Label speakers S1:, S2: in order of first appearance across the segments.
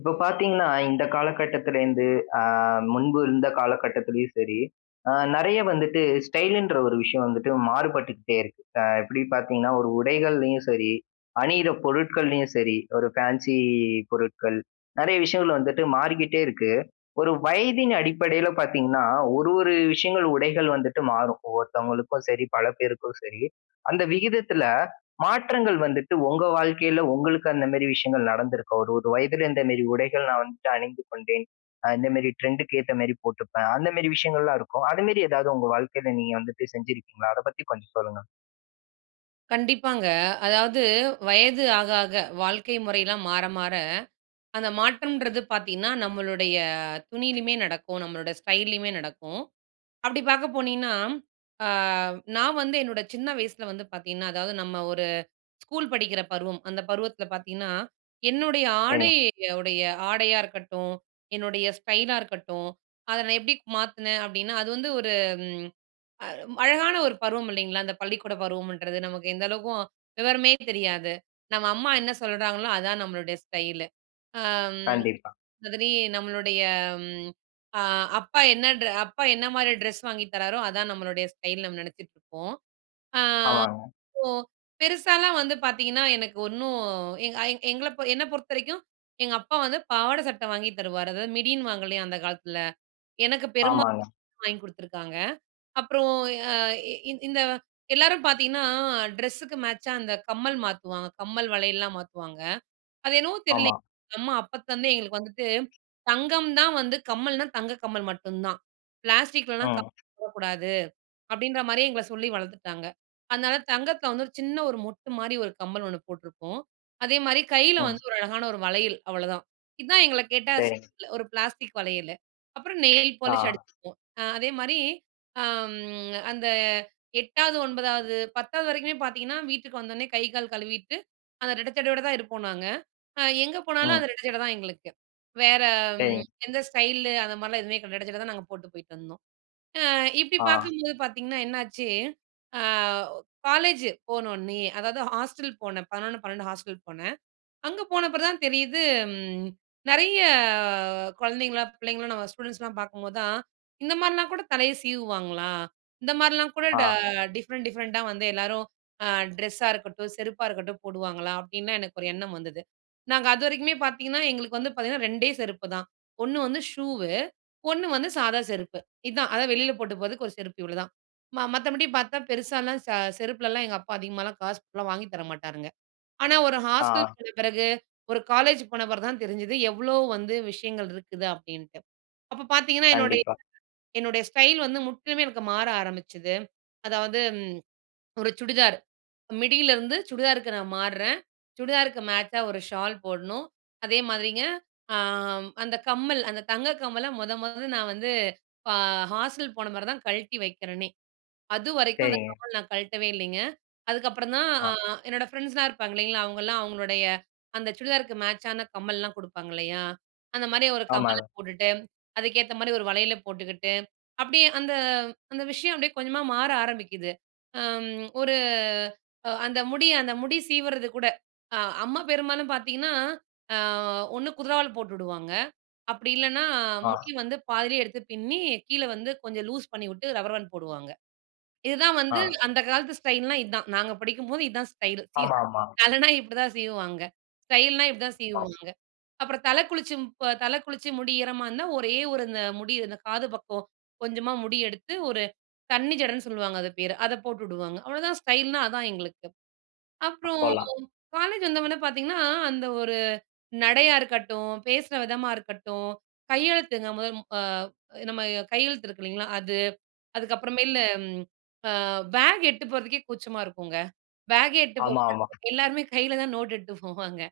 S1: இப்ப பாத்தீங்கன்னா, இந்த காலகட்டத்திலேருந்து அ முன்பு இருந்த காலகட்டத்திலும் சரி, அ நறைய வந்துட்டு ஸ்டைல்ன்ற ஒரு விஷயம் வந்துட்டு மாறுபட்டுக்கிட்டே இருக்கு. அ எப்பிடி பாத்தீங்கன்னா ஒரு உடைகள்லயும் சரி அணியிற பொருட்கள்லயும் சரி, ஒரு பேன்சி பொருட்கள் நறைய விஷயங்கள் வந்துட்டு மாறிக்கிட்டே இருக்கு. ஒரு வயதின் அடிப்படையில பார்த்தீங்கன்னா, ஒரு ஒரு விஷயங்கள் உடைகள் வந்துட்டு மாறும். ஒவ்வொருத்தவங்களுக்கும் சரி, பல பேருக்கும் சரி. அந்த விகிதத்தில மாற்றங்கள் வந்துட்டு உங்க வாழ்க்கையில உங்களுக்கு அந்த மாதிரி விஷயங்கள் நடந்திருக்கும். ஒரு ஒரு வயதில இந்த மாரி உடைகள் நான் வந்து அணிந்து கொண்டேன். அ இந்த மாதிரி ட்ரெண்ட்க்கு அந்த மரி போட்டுப்பேன். அந்த மரி விஷயங்கள்லாம் இருக்கும். அதுமரி எதாவது உங்க வாழ்க்கையில வந்துட்டு செஞ்சிருக்கீங்களா? அத பத்தி கொஞ்சம் சொல்லுங்க.
S2: கண்டிப்பாங்க. அதாவது வயது ஆக, ஆக வாழ்க்கை முறையிலாம் மாற, மாற அந்த மாற்றம்ன்றது பாத்தீங்கன்னா, நம்மளுடைய துணியிலேயுமே நடக்கும், நம்மளோட ஸ்டைல்லேயுமே நடக்கும். அப்பிடி பாக்க போனீங்கன்னா, அ நான் வந்து என்னோட சின்ன வயசுல வந்து பார்த்தீங்கன்னா, அதாவது நம்ம ஒரு ஸ்கூல் படிக்கிற பருவம் அந்த பருவத்துல பாத்தீங்கன்னா, என்னுடைய
S1: சரிங்க.
S2: ஆடைய உடைய ஆடையா இருக்கட்டும். என்னுடைய ஸ்டைலா இருக்கட்டும். அத நான் எப்பிடி மாத்துனேன் அப்பிடின்னா, அது வந்து ஒரு அ அழகான ஒரு பருவம் இல்லைங்களா! அந்த பள்ளிக்கூடப் பருவம்ன்றது நமக்கு எந்த அளவுக்கும் விவரமே தெரியாது, நம்ம அம்மா என்ன சொல்றாங்களோ! அதான் நம்மளுடைய ஸ்டைலு. அம்
S1: கண்டிப்பா.
S2: அதுலே நம்மளுடைய அ அப்பா என்ன ட்ர அப்பா என்னமாரி ட்ரெஸ் வாங்கி தராரோ! அதான் நம்மளுடைய ஸ்டைல் நம்ம நினச்சிட்டுருப்போம். அ
S1: ஆமாங்க.
S2: சோ பெருசாலாம் வந்து பாத்தீங்கன்னா எனக்கு ஒண்ணு எங்க எங்கள என்ன பொறுத்த வரைக்கும் எங்க அப்பா வந்து பாவாடை, சட்டை வாங்கி தருவாரு. அதாவது மிடின்னு வாங்கலையா! அந்த காலத்துல. எனக்கு பெருமா
S1: ஆமாங்க.
S2: [unintelligible] வாங்கி கொடுத்துருக்காங்க. அப்புறம் அ இ இந்த எல்லாரும் பாத்தீங்கன்னா, ட்ரெஸுக்கு மேட்சா அந்த கம்மல் மாத்துவாங்க, கம்மல் வளையல்லலாம் மாத்துவாங்க. அது என்னவோ
S1: ஆமா.
S2: தெரியலங்க. அம்மா அப்பத்துலருந்தே எங்களுக்கு வந்துட்டு தங்கம் தான் வந்து கம்மல்னா தங்க கம்மல் மட்டும் தான். பிளாஸ்டிக்லலாம்
S1: ம்.
S2: கம்மல் போடக்கூடாது. அப்பிடின்ற மாரியே எங்கள சொல்லி வளர்த்துட்டாங்க. அதனால தங்கத்தில வந்து ஒரு சின்ன ஒரு மொட்டுமாரி ஒரு கம்மல் ஒண்ணு போட்டிருப்போம். அதேமாதிரி கையில
S1: ம்.
S2: வந்து ஒரு அழகான ஒரு வளையல் அவளதான். இதுதான் எங்கள கேட்டா ஸ்
S1: சரி.
S2: ஒரு பிளாஸ்டிக் வளையலு. அப்புறம் நெயில் பாலிஷ்
S1: ஆ.
S2: அடிச்சுப்போம். அ அதேமாதிரி அம் அந்த 8 வது, 9 வது, 1௦ வது வரைக்குமே பாத்தீங்கன்னா, வீட்டுக்கு வந்தோனே கை, கால் கழுவிட்டு அந்த ரெட்ட சடையோட தான் இருப்போம் நாங்க. அ எங்க போனாலும்
S1: ம்.
S2: அந்த ரெட்ட சடை தான் எங்களுக்கு. வேற
S1: சரி.
S2: ம் எந்த ஸ்டைல் அந்தமாரிலாம் எதுவுமே இரட்ட சடை தான் நாங்க போட்டு போயிட்டு வந்தோம். அ இப்பிடி
S1: ஆ.
S2: பார்க்கும்போது பார்த்தீங்கன்னா என்னாச்சு. அ காலேஜ் போன உடனயே, அதாவது ஹாஸ்டல் போனேன். 11, 12 ஹாஸ்டல் போனேன். அங்க போனப் பிறகு தான் தெரியுது ம் நிறைய குழந்தைங்கள்லாம் பிள்ளைங்கள்லாம் நம்ம ஸ்டூடண்ட்ஸ்லாம் பார்க்கும்போது தான், இந்த மாரிலாம் கூட தலையை சீவுவாங்களா? இந்த மாரிலாம் கூட ட
S1: ஆ.
S2: டிஃப்ரெண்ட், டிஃப்ரெண்ட்டா வந்து எல்லாரும் அ ட்ரெஸ்ஸா இருக்கட்டும். செருப்பா இருக்கட்டும் போடுவாங்களா? அப்பிடின்லாம் எனக்கு ஒரு எண்ணம் வந்தது. நாங்க அதுவரைக்குமே பாத்தீங்கன்னா, எங்களுக்கு வந்து பாத்தீங்கன்னா 2 டே செருப்பு தான். ஒண்ணு வந்து ஷூவ்வு, ஒண்ணு வந்து சாதா செருப்பு. இதுதான் அதாவது வெளியில போட்டு போறதுக்கு ஒரு செருப்பு இவளதான். ம மத்தபடி பார்த்தா பெருசாலாம் ஸ செருப்புலலாம் எங்க அப்பா அதிகமாகலாம் காசுலாம் வாங்கி தர மாட்டாருங்க. ஆனா ஒரு ஹாஸ்டல்
S1: ஆ.
S2: போன பிறகு ஒரு காலேஜ் போன பிறகு தான் தெரிஞ்சுது எவ்ளோ வந்து விஷயங்கள் இருக்குது? அப்பிடின்ட்டு. அப்போ பாத்தீங்கன்னா, என்னுடைய,
S1: கண்டிப்பா.
S2: என்னுடைய ஸ்டைல் வந்து முற்றிலுமே எனக்கு மாற ஆரம்பிச்சுது. அதாவது ஒரு சுடிதார் மிடியலிருந்து சுடிதாருக்கு நான் மார்றேன். சுடிதாருக்கு மேட்சா ஒரு ஷால் போட்ணும். அதேமாதிரிங்க அ அந்த கம்மல் அந்த தங்க கம்மல மொத, மொத நான் வந்து அ ஹாஸ்டல் போன பிறகு தான் கழட்டி வைக்கிறேனே! அதுவரைக்கும் அந்த
S1: சரிங்க.
S2: கம்மல் நான் கழட்டவே இல்லேங்க. அதுக்கப்புறம் தான்
S1: ஆ.
S2: அ என்னோடய ஃப்ரெண்ட்ஸ்லாம் இருப்பாங்க இல்லேங்களா! அவங்கலாம் அவுங்களுடைய அந்த சுடிதாருக்கு மேட்சான கம்மல்லாம் குடுப்பாங்க இல்லயா! அந்த மாரி ஒரு
S1: ஆமா.
S2: கம்மல் போட்டுட்டு, அதுக்கேத்தமாரி ஒரு வளையல் போட்டுக்கிட்டு அப்பிடியே அந்த, அந்த விஷயம் அப்பிடியே கொஞ்சமா மாற ஆரம்பிக்குது. அம் ஒரு அ அந்த முடி அந்த முடி சீவுறது கூட. அ அம்மா பெரும்பாலும் பாத்தீங்கன்னா, அ ஒண்ணு குதிரவால் போட்டுவிடுவாங்க. அப்பிடி இல்லன்னா முடி
S1: ஆ.
S2: வந்து பாதியிலே எடுத்து பின்னி கீழே வந்து கொஞ்சம் லூஸ் பண்ணிவுட்டு ரப்பர் பேண்டு போடுவாங்க. இதுதான் வந்து
S1: ஆ.
S2: அந்த காலத்து ஸ்டைல் னா இதுதான். நாங்க படிக்கும்போது இதுதான் ஸ்டைலு. இ
S1: ஆமா, ஆமா.
S2: தலன்னா இப்பிடிதான் சீவுவாங்க ஸ்டைல்னா இப்பிடிதான் சீவு
S1: [unintelligible]
S2: வாங்க. அப்பறம் தலை குளிச்சு தலை குளிச்சு முடி ஈரமா இருந்தா ஒரே ஒரு இந்த முடி இந்த காது பக்கம் கொஞ்சமா முடி எடுத்து ஒரு தண்ணி ஜடன்னு சொல்லுவாங்க அது பேர, அத போட்டு உடுவாங்க. அவளதான் ஸ்டைல்ன்னா அதான் எங்களுக்கு. அப்புறம்
S1: அப்போலாம்.
S2: காலேஜ் வந்தவுனே பாத்தீங்கன்னா, அந்த ஒரு நடையா இருக்கட்டும், பேசுற விதமா இருக்கட்டும், கையெழுத்துங்க முதல் அ நம்ம கையெழுத்து இருக்கு இல்லேங்களா! அது. அதுக்கப்புறமேலு அம் அ பேக் எடுத்துட்டு போறதுக்கே கூச்சமா இருக்குங்க. பேக்கே எடுத்துட்டு
S1: ஆமா, ஆமா.
S2: [unintelligible] எல்லாருமே கையில தான் நோட் எடுத்துட்டு போவாங்க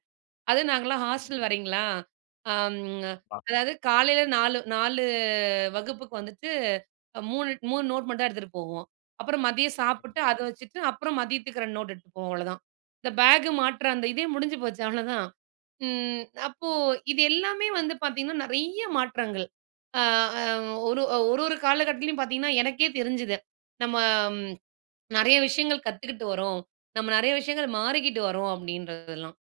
S2: அதுவும் நாங்கள்லாம் ஹாஸ்டல் வேறங்களா! அம்
S1: அ.
S2: அதாவது காலையில 4, 4 வகுப்புக்கு வந்துட்டு அ 3, 3 நோட் மட்டும் எடுத்துட்டு போவோம். அப்புறம் மதியம் சாப்பிட்டு அத வச்சுட்டு அப்புறம் மதியத்துக்கு 2 நோட் எடுத்துட்டு போவோம். அவ்ளதான். இந்த பேக் மாற்ற அந்த இதே முடிஞ்சு போச்சு. அவ்ளதான். ம் அப்போ இது எல்லாமே வந்து பாத்தீங்கன்னா நிறைய மாற்றங்கள் அ ஒரு ஒரு ஒரு காலகட்டத்திலேயும் பார்த்தீங்கன்னா, எனக்கே தெரிஞ்சுது. நம்ம நிறைய விஷயங்கள் கத்துக்கிட்டு வரோம். நம்ம நிறைய விஷயங்கள் மாறிக்கிட்டு வரோம். அப்பிடின்றதெல்லாம்.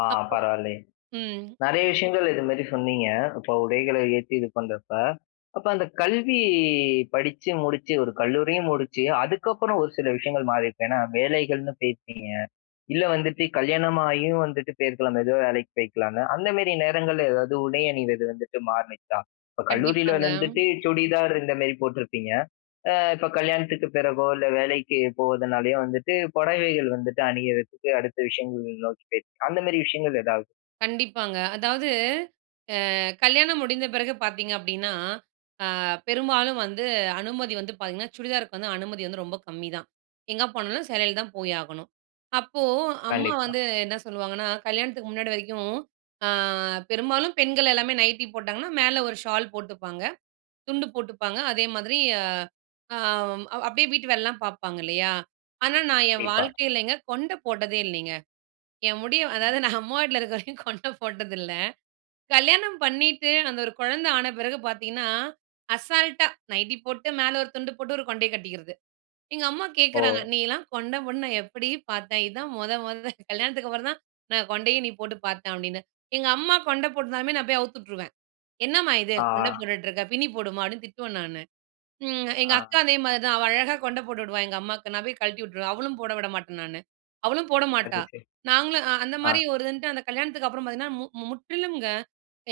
S1: ஆ
S2: அப்றோ
S1: பரவால்லையே.
S2: ம்.
S1: நெறைய விஷயங்கள் இது மாரி சொன்னீங்க. இப்ப உடைகளை ஏத்தி இது பண்ணறப்ப. அப்ப அந்த கல்வி படிச்சு முடிச்சு, ஒரு கல்லூரியும் முடிச்சு அதுக்கப்புறம் ஒரு சில விஷயங்கள் மாறிருக்கும். ஏன்னா வேலைகள்ன்னு போயிருப்பீங்க, இல்ல வந்துட்டு கல்யாணமாகியும் வந்துட்டு போயிருக்கலாம். அந்த எதோ வேலைக்கு போயிருக்கலாம்ல. அந்த மேரி நேரங்கள்ல எதாவது உடை அணிந்தது வந்துட்டு மாறுனுச்சா? இப்ப கல்லூரியில
S2: கண்டிப்பாங்க.
S1: வந்துட்டு சுடிதார் இந்த மேரி போட்டுருப்பீங்க. அ இப்ப கல்யாணத்துக்கு பிறகோ, இல்ல வேலைக்கு போறதுனாலயோ வந்துட்டு, புடவைகள் வந்துட்டு அணியரதுக்கு அடுத்த விஷயங்கள் நோக்கி போய் அந்த மேரி விஷயங்கள் எதாவது?
S2: கண்டிப்பாங்க. அதாவது அ கல்யாணம் முடிந்த பிறகு பார்த்தீங்க அப்படீன்னா, ஆ பெரும்பாலும் வந்து அனுமதி வந்து பாத்தீங்கன்னா, சுடிதாருக்கு வந்து அனுமதி வந்து ரொம்ப கம்மிதான். எங்க போனாலும் சேலையில தான் போய் ஆகணும். அப்போ அம்மா
S1: கண்டிப்பா.
S2: வந்து என்ன சொல்லுவாங்கன்னா கல்யாணத்துக்கு முன்னாடி வரைக்கும் ஆ பெரும்பாலும் பெண்கள் எல்லாமே நைட்டீ போட்டாங்கன்னா மேல ஒரு ஷால் போட்டுப்பாங்க, துண்டு போட்டுப்பாங்க. அதே மாதிரி அம் அப்படியே வீட்டு வேலைலாம் பார்ப்பாங்க இல்லையா? ஆனா நான் என்
S1: கண்டிப்பா.
S2: வாழ்க்கையிலங்க கொண்ட போட்டதே இல்லைங்க. என் முடிய
S1: ம்.
S2: அதாவது நா அம்மா வீட்ல இருக்க வரைக்கும் கொண்ட போட்டதில்ல. கல்யாணம் பண்ணீட்டு அந்த ஒரு குழந்த ஆன பிறகு பார்த்தீங்கன்னா, அசால்ட்டா நைட்டி போட்டு, மேல 1 துண்டு போட்டு, ஒரு கொண்டைய கட்டிக்கிறது. எங்க அம்மா கேட்கறாங்க,
S1: ஓ!
S2: "நீயல்லாம் கொண்ட போட்டு நா எப்படி பார்த்தேன்? இதான் மொத மொத. கல்யாணத்துக்கு அப்பறம் தான் நா கொண்டையே நீ போட்டு பார்த்தேன்." அப்படீன்னு. எங்க அம்மா கொண்ட போட்டிருந்தாலுமே நா போய் அவுத்து உட்ருவேன். "என்னம்மா இது கொண்ட
S1: ஆ.
S2: போட்டுட்ருக்க? பின்னி போடுமா." அப்படீன்னு திட்டுவேன் நானு. ம்
S1: ஆ.
S2: எங்கக்கா அதே மாரி தான், அவ அழகா கொண்ட போட்டு விடுவா எங்க அம்மாக்கு, நா போய் கழட்டி வுட்ருவேன். அவளும் போட விட மாட்டேன் நானு. அவளும்
S1: அது
S2: போடமாட்டா.
S1: சரி.
S2: நாங்களும் அ அந்த
S1: ஆ.
S2: மாரி ஒரு இருன்ட்டு அந்த கல்யாணத்துக்கு அப்புறம் பார்த்தீங்கன்னா, மு முற்றிலும்ங்க.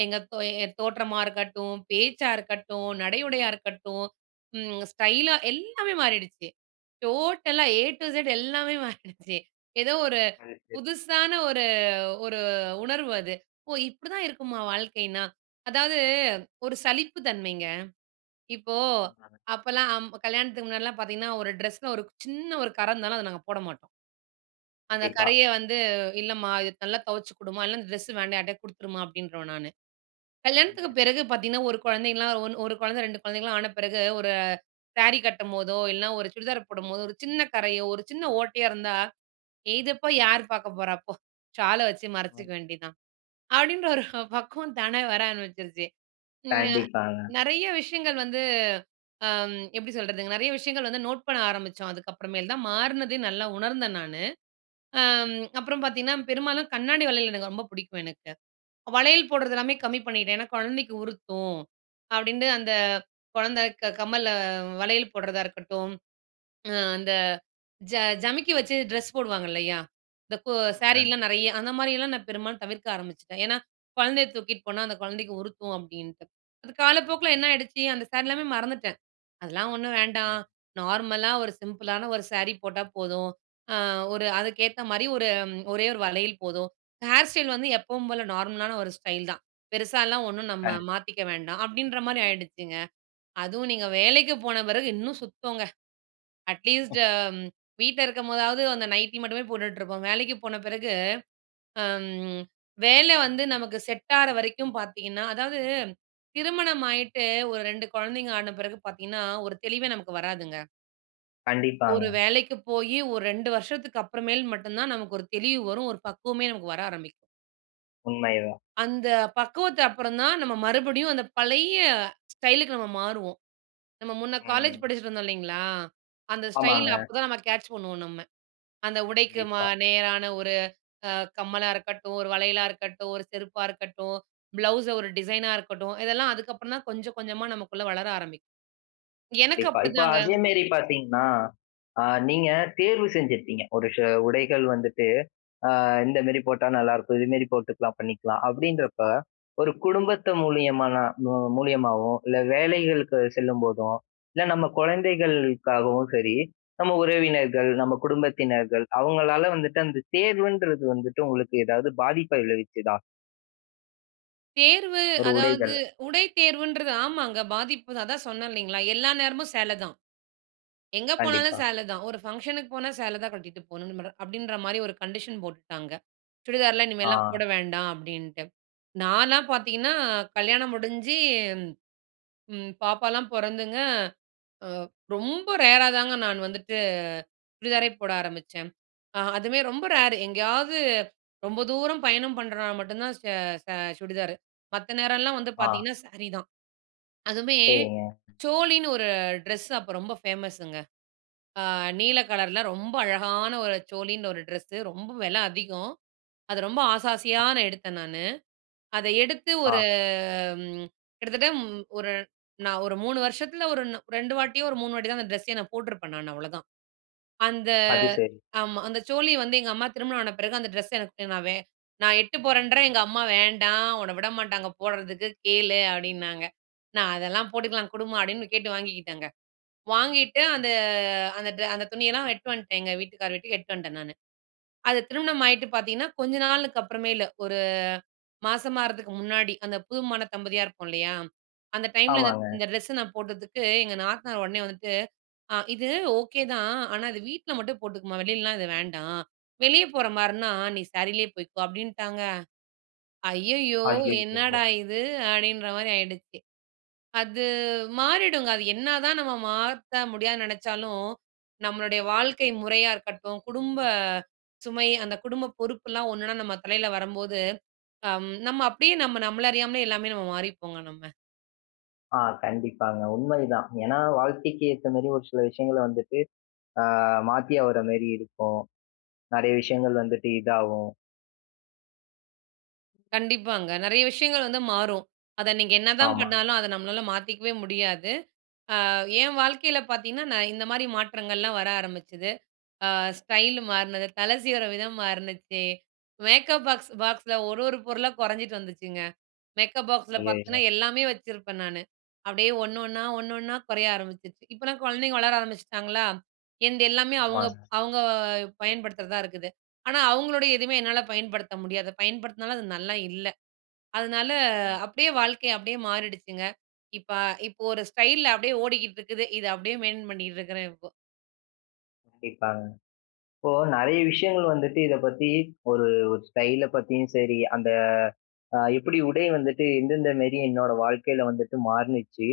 S2: எங்க தோ என் தோற்றமா இருக்கட்டும், பேச்சா இருக்கட்டும், நடை உடையா இருக்கட்டும், ம் ஸ்டைலா எல்லாமே மாறிடுச்சு. டோட்டலா 'ஏ டூ இசட்' எல்லாமே மாறிடுச்சு. ஏதோ ஒரு
S1: அது சரி.
S2: புதுசான ஒரு ஒரு உணர்வு அது. "ஓ! இப்படி தான் இருக்குமா வாழ்க்கைன்னா?". அதாவது ஒரு சலிப்பு தன்மைங்க. இப்போ
S1: ம். ஆமாங்க.
S2: அப்பல்லாம் கல்யாணத்துக்கு முன்னாடில்லாம் பார்த்தீங்கன்னா, ஒரு ட்ரெஸ்ல ஒரு க் சின்ன ஒரு கற இருந்தாலும் அத நாங்க போட மாட்டோம். அந்த
S1: கண்டிப்பா.
S2: கறைய வந்து, "இல்லம்மா. இது நல்லா தொவச்சு குடும்மா, இல்ல அந்த ட்ரெஸ்ஸு வேண்டாம். யார்ட்டயாவது குடுத்துருமா." அப்படீன்றுவேன் நானு. கல்யாணத்துக்கு
S1: [unintelligible]
S2: பிறகு பார்த்தீங்கன்னா, ஒரு குழந்தைன்லாம் ஒன் 1 குழந்தை 2 குழந்தைங்கல்லாம் ஆன பிறகு, ஒரு சேரி கட்டும்போதோ, இல்லன்னா ஒரு சுடிதார் போடும்போதோ ஒரு சின்ன கறையோ, ஒரு சின்ன ஓட்டையோ இருந்தா, "இதப்போய் யார் பார்க்க போறா போ? சால வச்சு மறைச்சுக்க
S1: ஆம்.
S2: வேண்டியது தான்." அப்படீன்ற ஒரு பக்குவம் தானா வர ஆரம்பிச்சுருச்சு. ம். அ
S1: கண்டிப்பாங்க.
S2: நெறைய விஷயங்கள் வந்து அம் எப்படி சொல்றதுங்க? நெறைய விஷயங்கள் வந்து நோட் பண்ண ஆரம்பிச்சோம். அதுக்கப்புறமேல் தான் மாறுனதே நல்லா உணர்ந்தேன் நானு. ஆம் அப்பறம் பார்த்தீங்கன்னா, பெரும்பாலும் கண்ணாடி வளையல் எனக்கு ரொம்ப புடிக்கும் எனக்கு. வளையல் போட்றது எல்லாமே
S1: [unintelligible]
S2: கம்மி பண்ணிட்டேன். ஏன்னா, "கொழந்தைக்கு உறுத்தும்." அப்படீன்ட்டு அந்த
S1: ஆமா.
S2: கொழந்த க கம்மல, வளையல் போடுறதா இருக்கட்டும், ம் அந்த ஜ ஜமிக்கி வச்சு ட்ரெஸ் போடுவாங்க இல்லையா? இந்த கோ
S1: ஆமாங்க.
S2: சாரீலாம் நெறைய, அந்த மாரியல்லாம் நா பெரும்பாலும் தவிர்க்க ஆரம்பிச்சுட்டேன். ஏன்னா, "கொழந்தைய தூக்கிட்டு போனா, அந்த கொழந்தைக்கு உறுத்தும்" அப்படீன்ட்டு. அது காலப்போக்கில
S1: ஆ.
S2: என்ன ஆயிடுச்சு? "அந்த சாரி எல்லாமே மறந்துட்டேன். அதெல்லாம் ஒண்ணு வேண்டாம்.
S1: ம்.
S2: நார்மலா ஒரு சிம்பிளான ஒரு சேரி போட்டா போதும். ஆ ஒரு அதுக்கேத்த மாரி ஒரு, ஒரே ஒரு வளையல் போதும். ஹேர் ஸ்டைல் வந்து எப்பவும் போல நார்மலான ஒரு ஸ்டைல் தான். பெருசாலாம் ஒண்ணு நம்ம
S1: கண்
S2: மாத்திக்க வேண்டாம்." அப்படீன்ற மாரி ஆயிடுச்சுங்க. அதுவும் நீங்க
S1: ம்.
S2: வேலைக்கு போன பிறகு இன்னும் சுத்தம்ங்க. அட்லீஸ்ட் வீட்ல இருக்கும்போதாவது, அந்த நைட்டி மட்டுமே போட்டுட்ருப்போம். வேலைக்கு போன பிறகு, அம் வேல வந்து நமக்கு செட் ஆற வரைக்கும் பார்த்தீங்கன்னா அதாவது திருமணம் ஆயிட்டு ஒரு 2 கொழந்தைங்க ஆன பிறகு பார்த்தீங்கன்னா, ஒரு தெளிவே நமக்கு வராதுங்க.
S1: கண்டிப்பாங்க.
S2: ஒரு வேலைக்கு போயி, ஒரு 2 வருஷத்துக்கு அப்புறமேல் மட்டும் தான், நமக்கு ஒரு தெளிவு வரும். ஒரு பக்குவமே நமக்கு வர ஆரம்பிக்கும்.
S1: உண்மைதான்.
S2: அந்த பக்குவத்துக்கு அப்புறம்தான், நம்ம மறுபடியும் அந்த பழைய ஸ்டைலுக்கு நம்ம மாறுவோம். நம்ம முன்ன காலேஜ்
S1: ம்.
S2: படிச்சிட்டுருந்தோம் இல்லைங்களா? அந்த ஸ்டைல்
S1: ஆமாங்க.
S2: அப்போதான் நம்ம கேட்ச் பண்ணுவோம். நம்ம அந்த உடைக்கு ம
S1: கண்டிப்பா.
S2: நேரான ஒரு அ கம்மலா இருக்கட்டும், ஒரு வளையலா இருக்கட்டும், ஒரு செருப்பா இருக்கட்டும், ப்ளவுஸ் ஒரு டிசைனா இருக்கட்டும். இதெல்லாம் அதுக்கப்புறம்தான் கொஞ்சம், கொஞ்சமா, நமக்குள்ள வளர ஆரம்பிக்கும். எனக்கு
S1: கண்டிப்பா. இப்ப
S2: அப்படித்தாங்க.
S1: அதே மாதிரி பாத்தீங்கன்னா, அ நீங்க தேர்வு செஞ்சுருப்பீங்க. ஒரு செ உடைகள் வந்துட்டு, "இந்த மாதிரி போட்டா நல்லாருக்கும். இது மாதிரி போட்டுக்கலாம், பண்ணிக்கலாம்." அப்படின்றப்ப, ஒரு குடும்பத்து மூலியமானா மு மு மூலியமாவோ, இல்ல வேலைகளுக்கு செல்லும்போதோ, இல்ல நம்ம குழந்தைகளுக்காகவும் சரி, நம்ம உறவினர்கள், நம்ம குடும்பத்தினர்கள் அவங்களால வந்துட்டு, அந்த தேர்வுன்றது வந்துட்டு உங்களுக்கு எதாவது பாதிப்பை விளைவிச்சதா?
S2: தேர்வு,
S1: ஒரு
S2: அதாவது
S1: உடைகள்.
S2: உடை தேர்வுன்றது ஆமாங்க, பாதிப்புதான். அதான், சொன்னேன் இல்லைங்களா? எல்லா நேரமும் சேலைதான். எங்க போனாலும்
S1: கண்டிப்பா.
S2: சேலைதான். ஒரு ஃபங்க்ஷனுக்கு போனா, சேலைதான் கட்டிட்டு போணும்னு மேடம் அப்படின்ற மாதிரி ஒரு கண்டிஷன் போட்டுட்டாங்க. சுடிதார்லாம், இனிமேல்லாம்
S1: ஆ.
S2: போட வேண்டாம், அப்படின்ட்டு. நான்லாம் பாத்தீங்கன்னா, கல்யாணம் முடிஞ்சு, ம், பாப்பாலாம் பொறந்துங்க, ரொம்ப ரேரா தாங்க, நான் வந்துட்டு சுடிதாரே போட ஆரம்பிச்சேன். அ அதுவுமே ரொம்ப ரேரு. எங்கேயாவது ரொம்ப தூரம் பயணம் பண்றனா மட்டுந்தான், சே சே சுடிதாரு. மத்த நேரல்லாம் வந்து
S1: ஆ.
S2: பாத்தீங்கன்னா, சாரி தான். அதுவுமே,
S1: சரிங்க.
S2: சோலின்னு ஒரு ட்ரெஸ், அப்ப ரொம்ப ஃபேமஸ்ஸுங்க. நீல கலர்ல ரொம்ப அழகான ஒரு சோலின்னு ஒரு ட்ரெஸ்ஸு. ரொம்ப வெல அதிகம். அத ரொம்ப ஆச, ஆசையா
S1: அ.
S2: நான் எடுத்தேன் நானு. அத எடுத்து ஒரு
S1: ஆ.
S2: கிட்டத்தட்ட, ஒரு நான் ஒரு நான் 3 வருஷத்துல, ஒரு 2 வாட்டியோ, ஒரு 3 வாட்டிதான் அந்த ட்ரெஸ்ஸயே நான் போட்ருப்பேன் நானு. அவ்வளோதான். அந்த
S1: அது, சரி.
S2: ஆமா. அந்த சோலி வந்து, எங்க அம்மா திருமணம் ஆன பிறகு, அந்த ட்ரெஸ்ஸ எனக்கு, நான் வே நான் எடுத்துட்டு போறேன்றேன். எங்க அம்மா, "வேண்டாம். உன்ன விடமாட்டாங்க போடுறதுக்கு. கேளு." அப்படின்னாங்க. நா, அதெல்லாம் போட்டுக்கலாம் குடுமா அப்படின்னு கேட்டு வாங்கிக்கிட்டேங்க. வாங்கிட்டு அந்த அந்த ட்ரெ அந்த துணியெல்லாம் எடுத்துட்டு வந்துட்டேங்க. வீட்டுக்காரர் வீட்டுக்கு எடுத்துட்டு வந்துட்டேன் நானு. அது திருமணம் ஆயிட்டு பாத்தீங்கன்னா, கொஞ்ச நாளுக்கு அப்புறம்தான். ஒரு மாசமா ஆகிறதுக்கு முன்னாடி. அந்த புது மண தம்பதியா இருப்போம் இல்லையா? அந்த டைம்ல, இந்த
S1: ஆமாங்க.
S2: இந்த ட்ரெஸ்ஸ நான் போட்டதுக்கு, எங்க நாத்தனார் உடனே வந்துட்டு, "இது ஓகேதான். ஆனா, இது வீட்ல மட்டும் போட்டுக்கமா. வெளிலலாம் இது வேண்டாம். வெளியே போற மாதிரின்னா, நீ சாரீலேயே போய்க்கோ." அப்படின்ட்டாங்க. ஐயயோ! என்னடா
S1: அய்யயோ!
S2: இது? அப்படின்ற மாதிரி ஆகிடுச்சு. அது மாறிடுங்க. அது என்னதா நம்ம மாத்த முடியாதுன்னு நினச்சாலும், நம்மளுடைய வாழ்க்கை முறையா இருக்கட்டும், குடும்ப சுமை, அந்த குடும்ப பொறுப்புலாம் ஒன்னொன்னா நம்ம தலையில வரும்போது, ம், நம்ம அப்படியே நம்ம நம்மள அறியாமலே எல்லாமே நம்ம மாறிப்போங்க. நம்ம.
S1: ஆ. கண்டிப்பாங்க. உண்மை இது தான். ஏன்னா, வாழ்க்கைக்கு ஏத்தமாரி ஒரு சில விஷயங்கள வந்துட்டு, ஆ மாத்தி ஆவுற மாரி இருக்கும். நெறைய விஷயங்கள் வந்துட்டு இதாவும்.
S2: கண்டிப்பாங்க. நெறைய விஷயங்கள் வந்து மாறும். அத நீங்க என்னதான்
S1: ஆமா.
S2: பண்ணாலும் அத நம்மனால மாத்திக்கவே முடியாது. ஆ ஏன் வாழ்க்கையில பார்த்தீங்கன்னா, நான் இந்தமாரி மாற்றங்கள்லாம் வர ஆரம்பிச்சுது. அ ஸ்டைல் மாறுனது. தலை சீவிற விதம் மாறுனுச்சி. மேக்கப் பாக்ஸ் பாக்ஸ்ல ஒரு ஒரு பொருளா குறைஞ்சிட்டு வந்துச்சுங்க. மேக்கப் பாக்ஸ்ல பாத்தின்னா,
S1: [unintelligible]
S2: எல்லாமே வச்சிருப்பேன் நானு. அப்பிடியே ஒண்ணு ஒண்ணா ஒண்ணு ஒண்ணா குறைய ஆரம்பிச்சுருச்சு. இப்பலாம் குழந்தைங்க வளர ஆரம்பிச்சிட்டாங்களா! என்து எல்லாமே அவுங்க
S1: ஆமாங்க.
S2: அவுங்க பயன்படுத்துறதா இருக்குது. ஆனா, அவுங்களுடைய எதுமே என்னால பயன்படுத்த முடியாது. பயன்படுத்துனாலும், அது நல்லா இல்ல. அதனால
S1: ம்.
S2: அப்பிடியே வாழ்க்கை அப்பிடியே மாறிடுச்சுங்க. இப்ப இப்ப ஒரு ஸ்டைல்ல அப்பிடியே ஓடிக்கிட்டு இருக்குது. இது அப்பிடியே மெயின்டென் பண்ணிக்கிட்டு இருக்கிறேன், இப்போ.
S1: கண்டிப்பாங்க. இப்போ நிறைய விஷயங்கள் வந்துட்டு இத பத்தி, ஒரு ஒரு ஸ்டைல்ல பத்தியும் சரி, அந்த அ எப்பிடி உடை வந்துட்டு எந்தெந்த மாரி என்னோட வாழ்க்கையில வந்துட்டு மாறினுச்சு,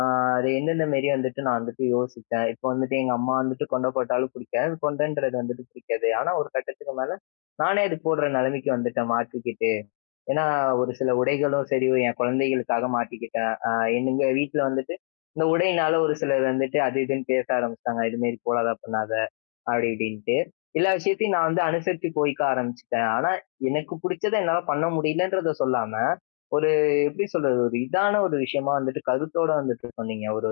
S1: ஆ அது எந்தெந்த மாரி வந்துட்டு, நான் வந்துட்டு யோசிச்சேன். இப்போ வந்துட்டு எங்க அம்மா வந்துட்டு கொண்ட போட்டாலும் பிடிக்காது. கொன்டன்றது வந்துட்டு பிடிக்காது. ஆனா, ஒரு கட்டத்துக்கு மேல நானே அது போட்ற நிலைமைக்கு வந்துட்டேன், மாத்திக்கிட்டு. ஏன்னா, ஒரு சில உடைகளும் சரி, என் குழந்தைகளுக்காக மாட்டிக்கிட்டேன். ஆ எங்க வீட்ல வந்துட்டு இந்த உடைனால ஒரு சிலர் வந்துட்டு, அது இதுன்னு பேச ஆரம்பிச்சிட்டாங்க. "இதுமாரி போடாத! பண்ணாத!" அப்பிடி இப்பிடின்ட்டு. எல்லா விஷயத்தையும் நான் வந்து அனுசருச்சு போயிக்க ஆரம்பிச்சுட்டேன். ஆனா, எனக்கு பிடிச்சத என்னால பண்ண முடியலன்றத சொல்லாம, ஒரு எப்பிடி சொல்றது, ஒரு இதான ஒரு விஷயமா வந்துட்டு கருத்தோடு வந்துட்டு சொன்னீங்க. ஒரு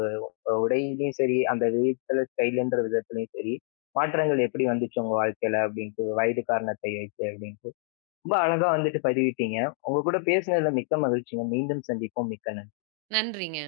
S1: அ உடையிலேயும் சரி, அந்த [unintelligible] ஸ்டைலுன்ற விதத்திலயும் சரி, மாற்றங்கள் எப்பிடி வந்துச்சு உங்க வாழ்க்கையில. அப்பிடின்ட்டு வயது காரணத்தை வைத்து அப்பிடின்ட்டு. ரொம்ப அழகா வந்துட்டு பதிவிட்டீங்க. உங்க கூட பேசுனதுல மிக்க மகிழ்ச்சிங்க. மீண்டும் சந்திப்போம். மிக்க நன்றி.
S2: நன்றிங்க.